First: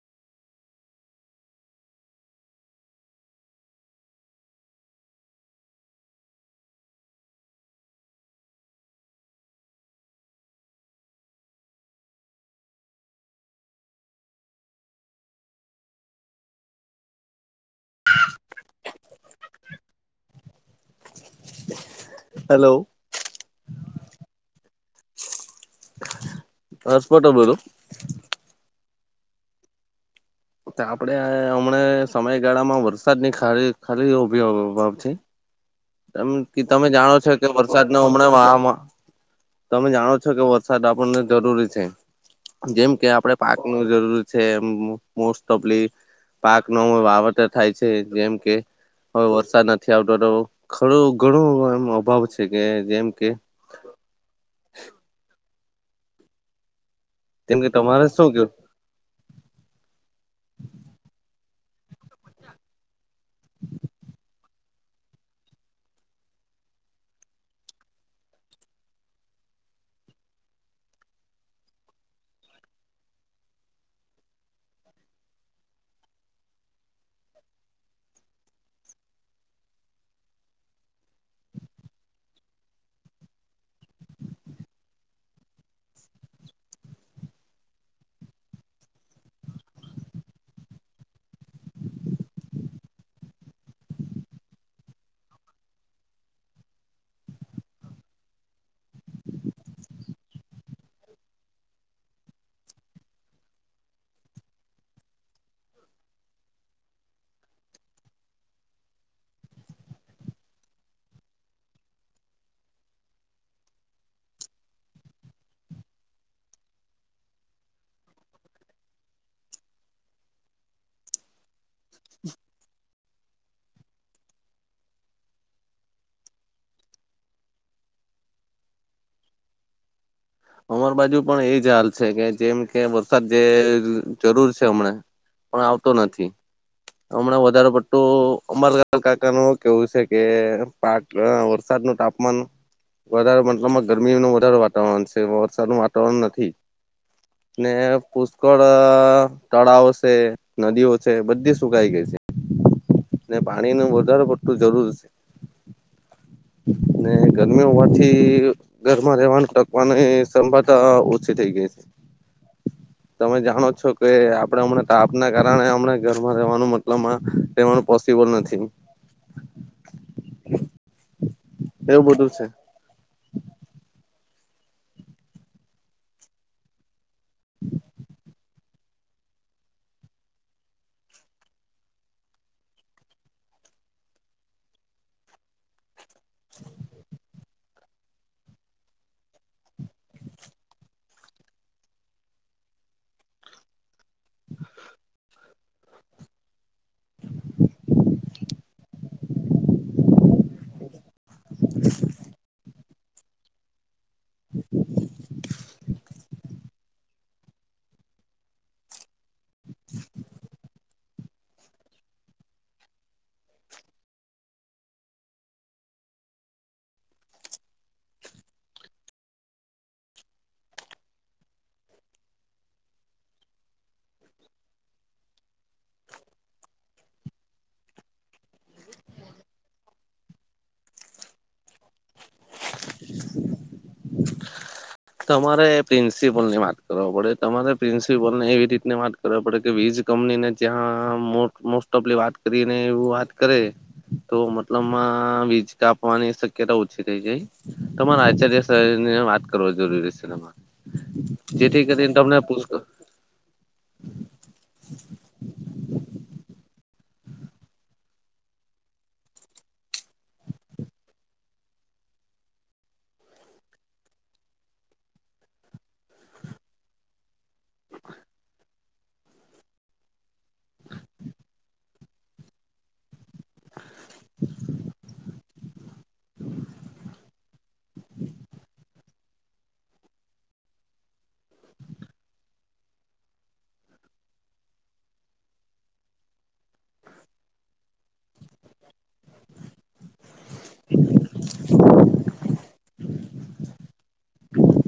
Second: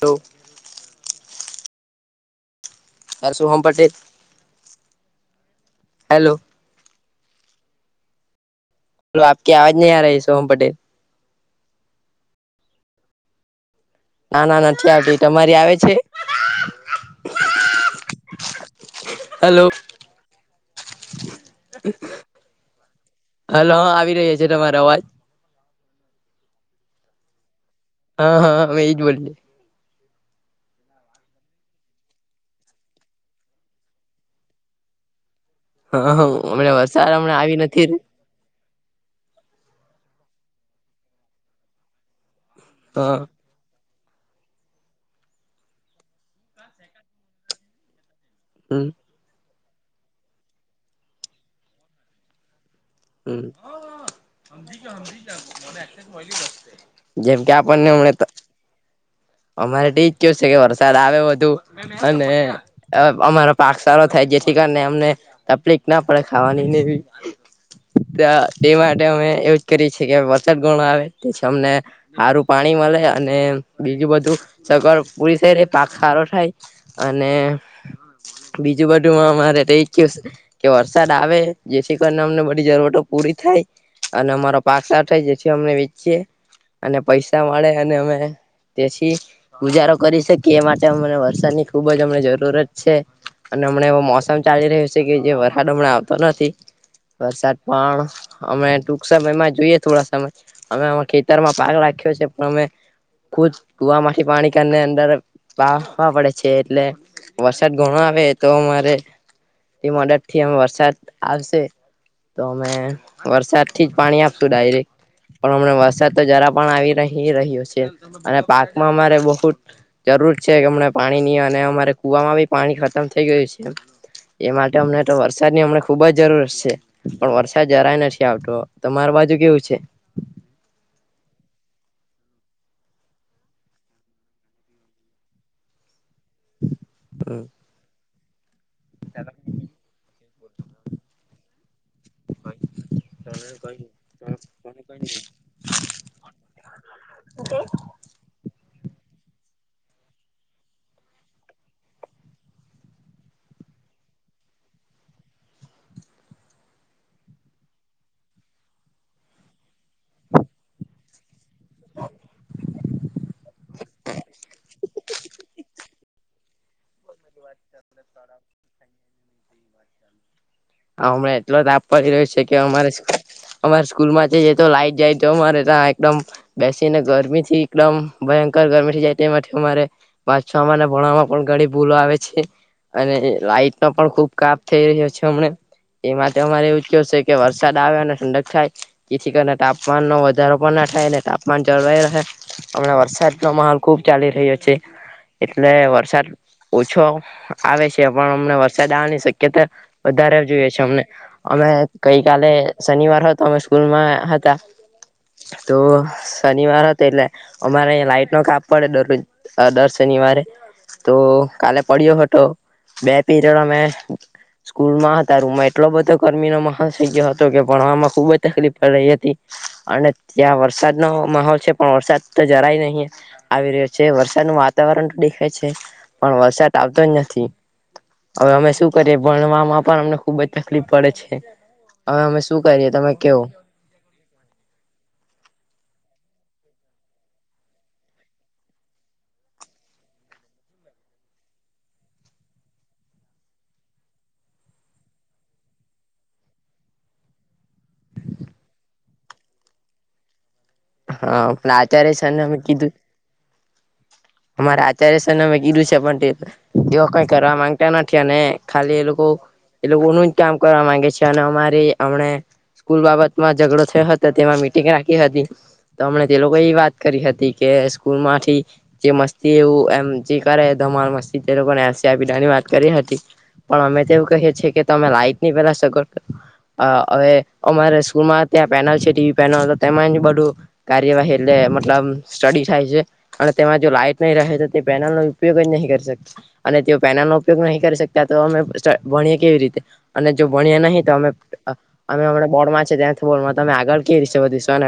Hello. તાર શુંહમ પાટે, હેલો. હલો આપકી આવાજ નહી આ રહી, સોહમ પટેલ. ના ના નથી આવતી તમારી આવે છે? હેલો. હેલો હાલ હા આવી રહ્યા છે તમારો અવાજ. હસ કોટો બોલો. હા હા અમે એ જ બોલીએ આપડે હમણા સમયગાળામાં વરસાદની ખ ખાલીભાવ છે. હા હા હમણાં તમે વરસાદ જાણો છો, હમણાં કે આવી નથી વરસાદ ના હમણાં વાવામાં તમે જાણો છો કે વરસાદ આપણને જરૂરી છે, જેમ કે હા આપડ પાકનું જરૂરી છે એમ મોસ્ટ ઓફલી પાક ન વાવેતર થાય છે જેમ કે હમ હવે વરસાદ નથી આવતો તો ખરું ઘણું એમ અભાવ છે કે જેમ કે હજીમજી મનેલી જસ જેમ કે આપણ તમારે નનેમને તો શું કેવું અમારે તો એજ કે છે કે વરસાદ આવે વધુ અને અમારો પાક સારો થાય જેથી કારણે અમને તકલીફ ના પડે ખાવાની તે માટે અમે એવુંજ કરીએ છીએ કે વરસાદ ગણું આવે અમને સારું પાણી ે અને બીજું બધું સગર પૂરી થઈડ એ પાક સારો થાય અને બીજું બધું અમારેઈ કયુ કે વરસાદ આવે જેથી કરીને અમને બધી જરૂરતો પૂરી થાય અને અમારો પાક સા થાય જેથી અમને વેચીએ અને પૈસા મળે અને અમે તે ગુજારો કરી શકીએ એ માટે અમને વરસાદની ખુબ જ અમને જરૂરત છે અને હમણાં એવો મોસમ ચાલી રહ્યો છે કે જે વરસાદ હમણા આવતો નથી વરસાદ પણ અમે ટૂંક સમયમાં જોઈએ થોડા સમય અમે ખેતરમાં પાગ રાખી ્યો છે પણમે ખુ કુવા થી પાણી કરીને અંદર વાહવા પડે છે એટલે વરસાદ ઘણો આવે તો અમારેમડા થી આમ વરસાદ આવશે તો અમે વરસાદ થી જ પાણી આપતું ડાયરેક પણ હમણા વરસાદ તો જરા પણ આવી રહી રહ્યો છે અને પાકમાં અમારે બહુ જ જરૂર છે કે અમને પાણી ની અને અમારે કુ વામાં બી પાણી ખતમ થઇ ગયું છે પશે એ માટે અમને તો વરસાદ ની અમને ખુબ જ જરૂરત છે પણ વરસાદ જરાય નથી આવતો તમાર બાજુ કેવું છે અમારા બાજુ પણ એ જ હાલ છે કે જેમ કે વરસાદ જે જરૂર છે હમણા પણ આવતો નથી હમણાં વધારે પડતું અમાર કાકા ન કેવું છે કે પાક વરસાદ નું તાપમાન વધારે મતલબમાં ગરમી ન વધારે વાતાવરણ છે વરસાદ ન વાતાવરણ નથી ને પુષ્કળ તળાવ છે નદીઓ છે બધી સુકાઈ ગઈ છે ને પાણી નું વધારો પડતું જરૂર છે ને ગરમી હોવાથી ઘરમાં રહેવાનું ટક પણ સંભદ થ ગ છે તમે જાણો છો કે આપણે હમણા તાપ ના કારણેમણા ઘરમાં રહેવાનું મતલબ રહેવાનું પોસિબલ નથી હ હમણા એટલો જ આપ એવું પડી બધું રહ્યો છે કે અમારે અમારા સ્કૂલમાં તો લાઈટ જાય તોરે ત્યા એકદમ બેસીને ગરમી થી એકદમ ભયંકર ગરમી થી જાય અમારે વ વાંચવામાંમા ભણવામાં પણ ઘણી ભૂલો આવે છે અને લાાઈટ ન પણ ખુબ કાપ થઈ રહ્યો છે હમને એ માટે અમારે એવું કવ છે કે વરસાદ આવે અને ઠંડક થાય જેથી કરીને તાપમાનનો વધારો પણ થાયને તાપમાન જળવા રહે હમણાં વરસાદ ન માહોલ ખુબ ચાલી રહ્યો છે એટલે વરસાદ ઓછો આવે છે પણ અમને વરસાદ આવવાની શક્યતા વધારે જોઈએ છે અ અમે ગઈ કલે શનિવાર હોય તો અમે સ્કૂલમાં હતા તો શનિવાર હતો એટલે અમારે અ લાઈટ નો કાપ પડે દરરોજ દર શનિવારે તો કાલે પડ્યો હતો બે પીરિયડ અમે સ્કૂલમાં રૂમમાં એટલો બધો ગર્મીનો મોહોલ થઈ ગયો હતો કે ભણવામાં ખુબ જ તકલીફ પડી રહી હતી અને ત્યાં વરસાદનોો માહોલ છે પણ વરસાદ તો જરાય નહીં આવી રહ્યો છે વરસાદ ન વાતાવરણ વરસાદ આવતો જ નથી હવે અમે શું કરીએ ભણવામાં પણ ખુબ જ તકલીફ પડે છે હવે અમે શું કરીએ તમે કેવો તમારે પ્રિન્સિપલ ની વાત કરવા પડે તમારે પ્રિન્સિપલ ને એવી રીતને વાત કરવા પડે કે વીજ કંપનીને જ્યાં મોસ્ટ ઓફ વાત કરી એવ વાત કરે તો મતલબ વીજ કાપવાની શક્યતા ઓછી થઈ જાય તમારા આચાર્ય શહેર ની વાત કરો જરૂરી સિનેમા હા પણ આચાર્ય છેને અમે કીધું અમારે આચાર્ય સરને મે કીધું છે પણ તે [unintelligible] કઈ કરવા માંગતા નથી અને ખાલી એ લોકો એ લોકોનું જ કામ કરવા માંગે છે અને અમારી અમણે સ્કૂલ બાબતમાં ઝઘડો થયો હતો તેમાં મીટિંગ રાખી હતી તો અમણે તે લોકો એ વાત કરી હતી કે સ્કૂલ માંથી જે મસ્તી એવું એમ જે કરે ધ ધમાલ મસ્દ એ લોકો એલ સી આપી દેવાની વાત કરી હતી પણ અમે તો એવું કહીએ છીએ કે તમે લાઈટ ની પેલા સગવડ અ અવે અમારે સ્કૂલમાં ત્યાં પેનલ છે ટી વી પેનલ તો તેમાં જ બધું કાર્યવાહી એટલે મતલબ સ્ટડી થાય છે અને તેમાં જો લાઈટ નઈ રહે તો તે પેનલ નો ઉપયોગ જ નહીં [inaudible] અને તેઓ પેનલ નો ઉપયોગ નહીં કરી શકતા તો અમે ભણીએ કેવી રીતે અને જો ભણીએ નહી તો અમે અમે અમણા બોર્ડમાં છે ત્યાં [inaudible] તમે આગળ કે રિતે બધીશો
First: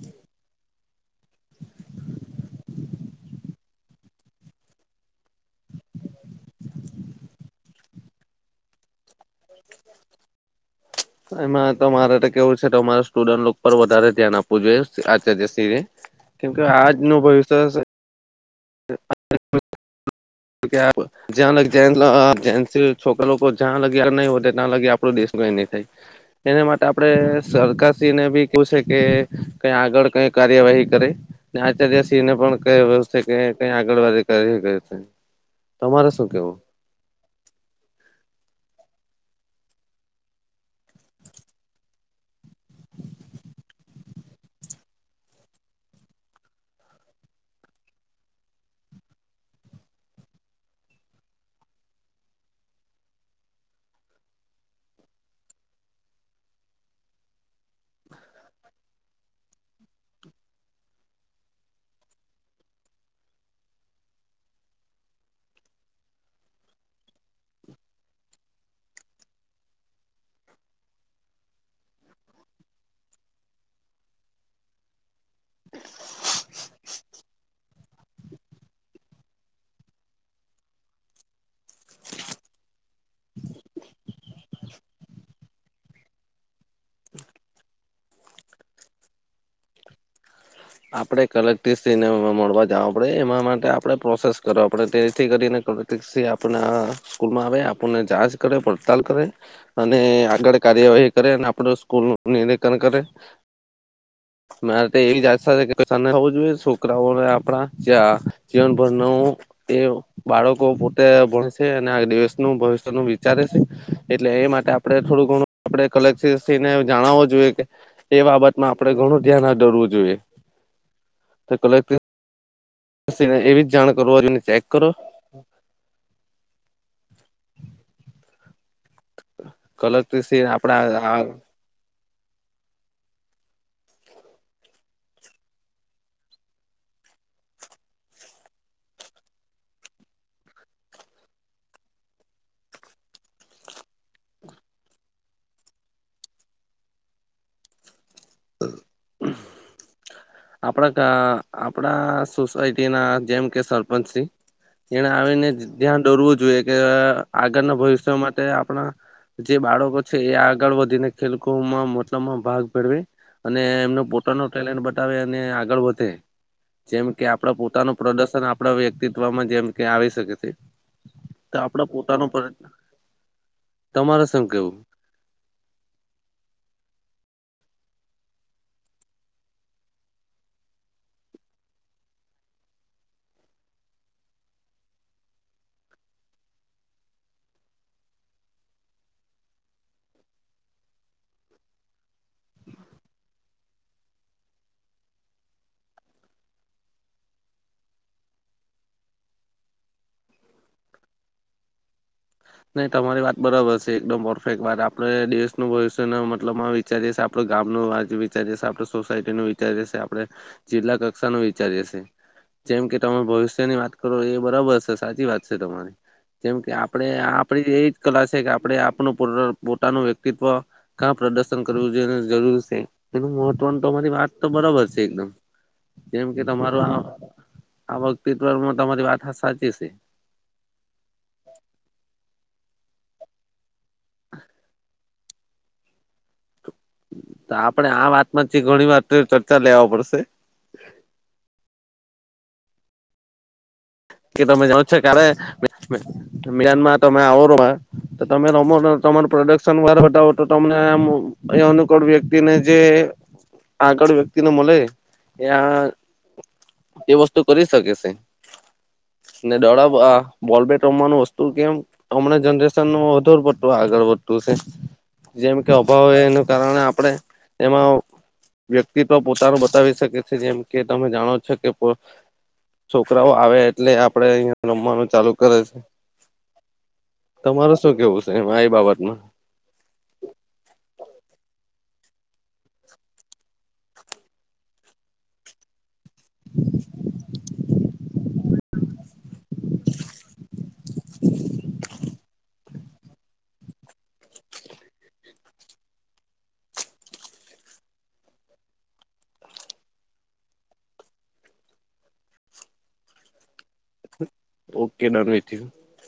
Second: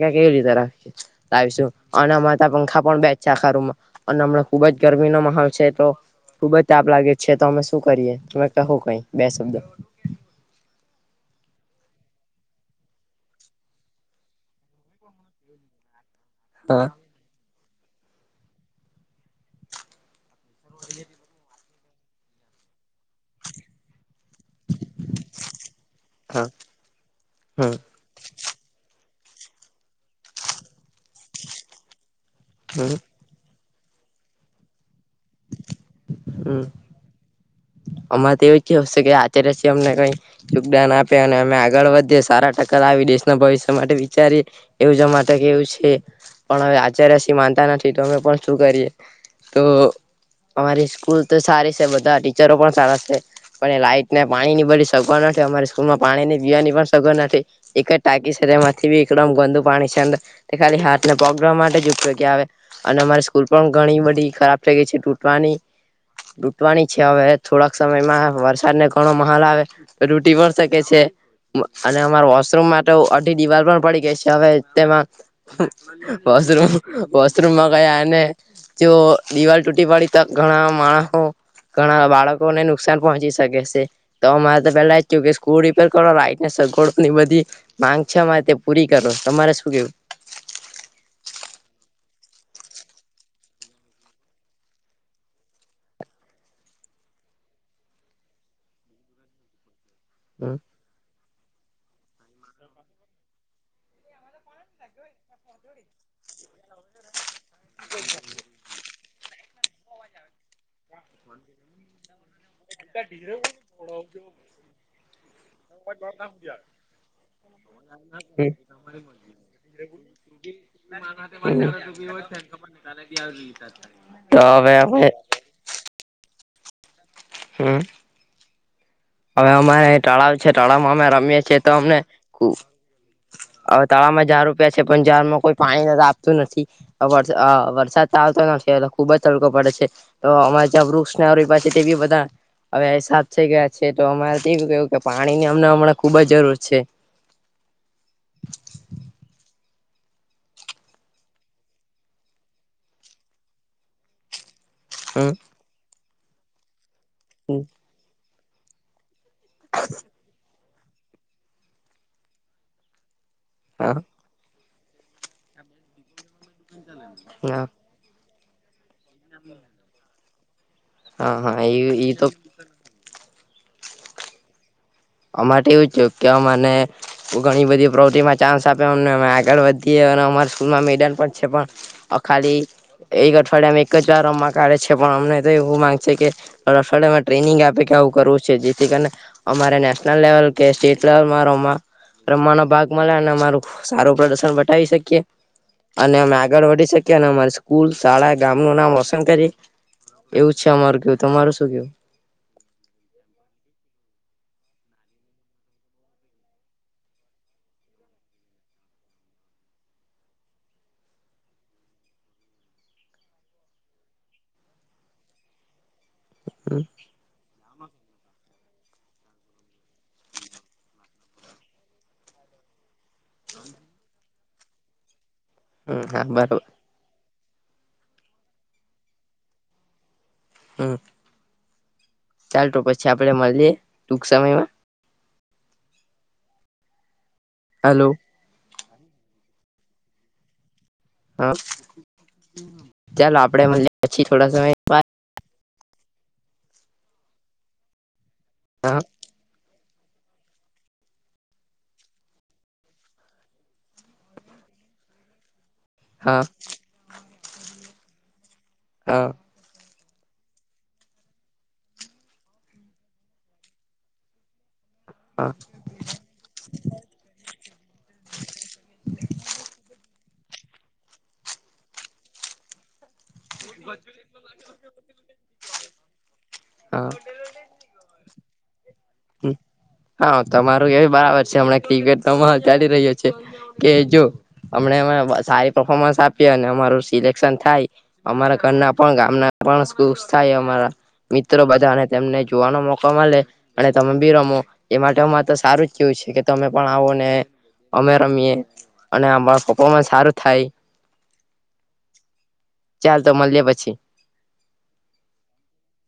[unintelligible] અને [unintelligible] પખા [unintelligible] ખુબ જ ગરમી ગરમી નો માહોલ છે તો ખુબ જ તાપ લાગે છે તો અમે શું કરીએ તમે કહો કઈ બે શબ્દ એમાં તો મારે કેવું છે અમારે સ્ટુડન્ટ લોક પર વધારે ધ્યાન આપવું જોઈએ આચાર્ય [unintelligible] કેમ કે હા આજ નુ [unintelligible] [inaudible] [inaudible] [unintelligible] તા લગી આપણું દેશ કઈ ની થાય હા તેના માટે આપણે હમ સરકાર શ્રી ને ભી છે કે કઈ આગળ કઈ કાર્યવાહી કરે ને આચાર્ય હમ [unintelligible] હમ અમાંરે તેવી [unintelligible] અમને કઈ યોગદાન આપે અને અમે આગળ વધીએ સારા ટક્કા લાવી દેશના ભવિષ્ય માટે વિચારી એવું [unintelligible] કેવું છે પણ હવે આચાય શ્રી માનતા નથી તો અમે પણ શું કરીએ તો અમારી સ્કૂલ તો સારી છે બધા ટીચરો પણ સારા છે પણ એ લાાઈટ ને પાણી ની બધી સગવડ અમારી સ્કૂલમાં પાણી ની પીવાની પણ સગન નથી એક જ ટાકી તેમાંથી ભી એકદમ ગંદુ પાણી છેં અંદ ખાલી હાથ ને પગ ધોવા માટે જ ઉપયોગી આવે અને અમારી સ્કૂલ પણ ઘણી બધી ખરાબ થેય ગેય છે ટૂટવાની [unintelligible] છે અવે થોડાક સમયમાં વરસાદ ને ઘણો માહોલ આવે તો ટુટી પણ શકે છે અને અમારા વોશરૂમ તો [unintelligible] દિવાલ પણ પડી ગઈ છે અવે તેમાં વોશરૂમ વોશરૂમમાં ગયાને જે દીવાલૂ ટુટી ટુટી પડી તો ઘણા માણહો ઘણા બાળકો ને નુકસાન પહોંચી શકે છે તો અમારે તો અમારે પેલા એજ કેવુ કે સ્કૂલ રિપેર કરો [unintelligible] [inaudible] બધી માંગ છે તે પૂરી કરો તમારે શું કેવું આપડે કલેક્ટ્રીસઈને મળવા જવા પડે એમાં માટે આપણે પ્રોસેસ કરવા પડે તેથી કરીને [inaudible] સ્કૂલમાં આવે આપુને જાચ કરે પડતાલ કરે અને આગળ કાર્યવાહી કરે અને આપડું સ્કૂલ નું [unintelligible] કરે મારે તો એવી આસા છે [inaudible] છોકરાઓ આપડા જીવન ભર નો એ બાળકો પોતે ભણસે અને આ દેશ નુ ભવિષ્ય નું વિચારે છે એટલે એ માટે આપડણે થોડું ઘણું આપણે કલેક્ને જણાવુ જોઈએ જોએ કે એ બાબત માં તો કલેક્ટરશ્રીને [inaudible] એવી જ જાણ કરવા તો જોઈને ચેક અવે કરો અમે હ હવે અમારે તળાવ કલેક્ટરશ્રી છે તાળાવમાં આપડા અમે રમીએ છીએ તો અમને હવે તળાવમાં [unintelligible] છે પન ઝડમાં કોઈ પાણી આપતું નથી અ વરસાદ આવતો નથી એટલે ખુબ જ તડકો પડે છે તો અમારે ત્યાં વૃક્ષને [unintelligible] અવે એસાબ થઈ ગયા છે તો અમારે તેવું કેવુ કે પાણીની અમને હમણાં ખુબ જ જરૂર છે. [inaudible] આપણા ગા આપણા સોસાયટી ના જેમ કે સરપંચશ્રી. એને હમ આવીને ધ્યાન દોરવું જોઈએ કે આગળના ભવિષ્ય માટે આપણા જે બાળકો છે એ આગળ વધીને ખેલકૂદમાં મોટામાં ભાગ ભેળવે. અને એમનું પોતાનું ટેલેન્ટ બતાવે અને આગળ વધે જેમ કે આપડા હા પોતાનું પ્રોડ આપણા વ્યક્તિત્વમાં જેમ કે આવી શકે છે. હા તો હા આપડે એ પોતાનો તો પ્રયત્ન તમારે શું કેવું. અમાર એવું છે કે અમને ઘણી બધી પ્રવૃતિમાં ચાન્સ આપે અમે આગળ વધીએ સર અમાર સ્કૂલમાં મેડલ પણ છે પણ ખાલી એક અઠવાડિયા માં એક જ વાર રમ માં કાઢે છે પણ અમને તો એવું માંગે છે કે અઠવાડિયામાં ટ્રેનિંગ આપે આવું કરવું છે જેથી કરીને અમારે નેશનલ લેવલ કે સ્ટેટ લેવલ મા રમવા રમવાનો ભાગ મળે અને અમારું સારું પ્રદર્શન બતાાવી શકીએ અને અમે આગળ વધી શકીએ અને અમારી સ્કૂલ શાળા ગામ નુ નામ રોશન કરી એવું છે અમારું કેવું તમારું શું કેવું. નહી તમારી વાત બરાબર છે એકદમ પરફેક્ટ વાત આપડે દેશનું ભવિષ્ય ને મતલબ વિચારી આપડુ ગામનું આજ વિચારીએ આપણે સોસાયટી નું વિચારીએ છે આપણે જિલ્લા કક્ષાનું વિચારીએીએ છે. જેમ કે તમે ભવિષ્યની વાત કરો એ બરાબર છે સાચી વાત છે તમારી જેમ કે આપણે આપડી એ કલાસે આપણે આપ પોતાનું વ્યક્તિત્વ કા પ્રદર્શન કરવું જોઈએ જરૂર છે. તો પણ તમારી વાત તો બરાબર છે એકદમ. હમ હા જેમ કે બરોબર તમારું આ વક્તીવમાં તમારી વાત સાચી છે. હમ્મ. ચાલ તો પછી આપડે મળીએ ટૂક સમયમાં. તો આપણેે હલો આમ વાતમાંથી ઘણી વાર ચર્ચા લેવા પડશે. હા [inaudible] ચાલો આપડે મળીએ. પછી કે થોડા તમે સમય જાણો છો બાદ ક્યારે મ્યાનમાર તમે આવો રોમા તો તમે હા તમારો પ્રોડક્ટસ નવાર બતાવો તો તમને આમ અ અનુકૂળ વ્યક્તિને જે આગળ વ્યક્તિને મળે એઆ હા. વસ્તુ કરી શકે છે હા ને દોળવવા બોલબેટ રમવાનું વસ્તુ કેમ અમને જનરેશન વધુ પડતું આગળ વધતું છે. હા જેમ કે અભાવ હો એનું કારણે આપડણે એમાં વ્યક્તિત્વ પોતાનું બતાવી શકે છે જેમ કે તમે જાણો છો કે છોકરાઓ આવે એટલે આપડે અહિયાં રમવાનું ચાલુ કરે છે. હા તમારે શું કેવું છે એમ આ બાબતમાં [inaudible] હા તમારું એવી બરાબર છે હમણાં ક્રિકેટ તો ચાલી રહ્યો છે કે જો અમને સારી પરફોમન્સ આપીએ અને અમારું સિલેક્શન થાય અમારા ઘરના પણ ગામના પણ ખુશ થાય અમારા મિત્રો બધા અને તેમને જોવાનો મોકો મળે અને તમે બી રમો એ માટે હરે તો સારું જ કેવું છે કે તમે પણ આવો ને અમે રમીએ અને અ પરફોર્મન્સ સારું થાય. ચાલ તો મળીએ પછી. Okay done [unintelligible]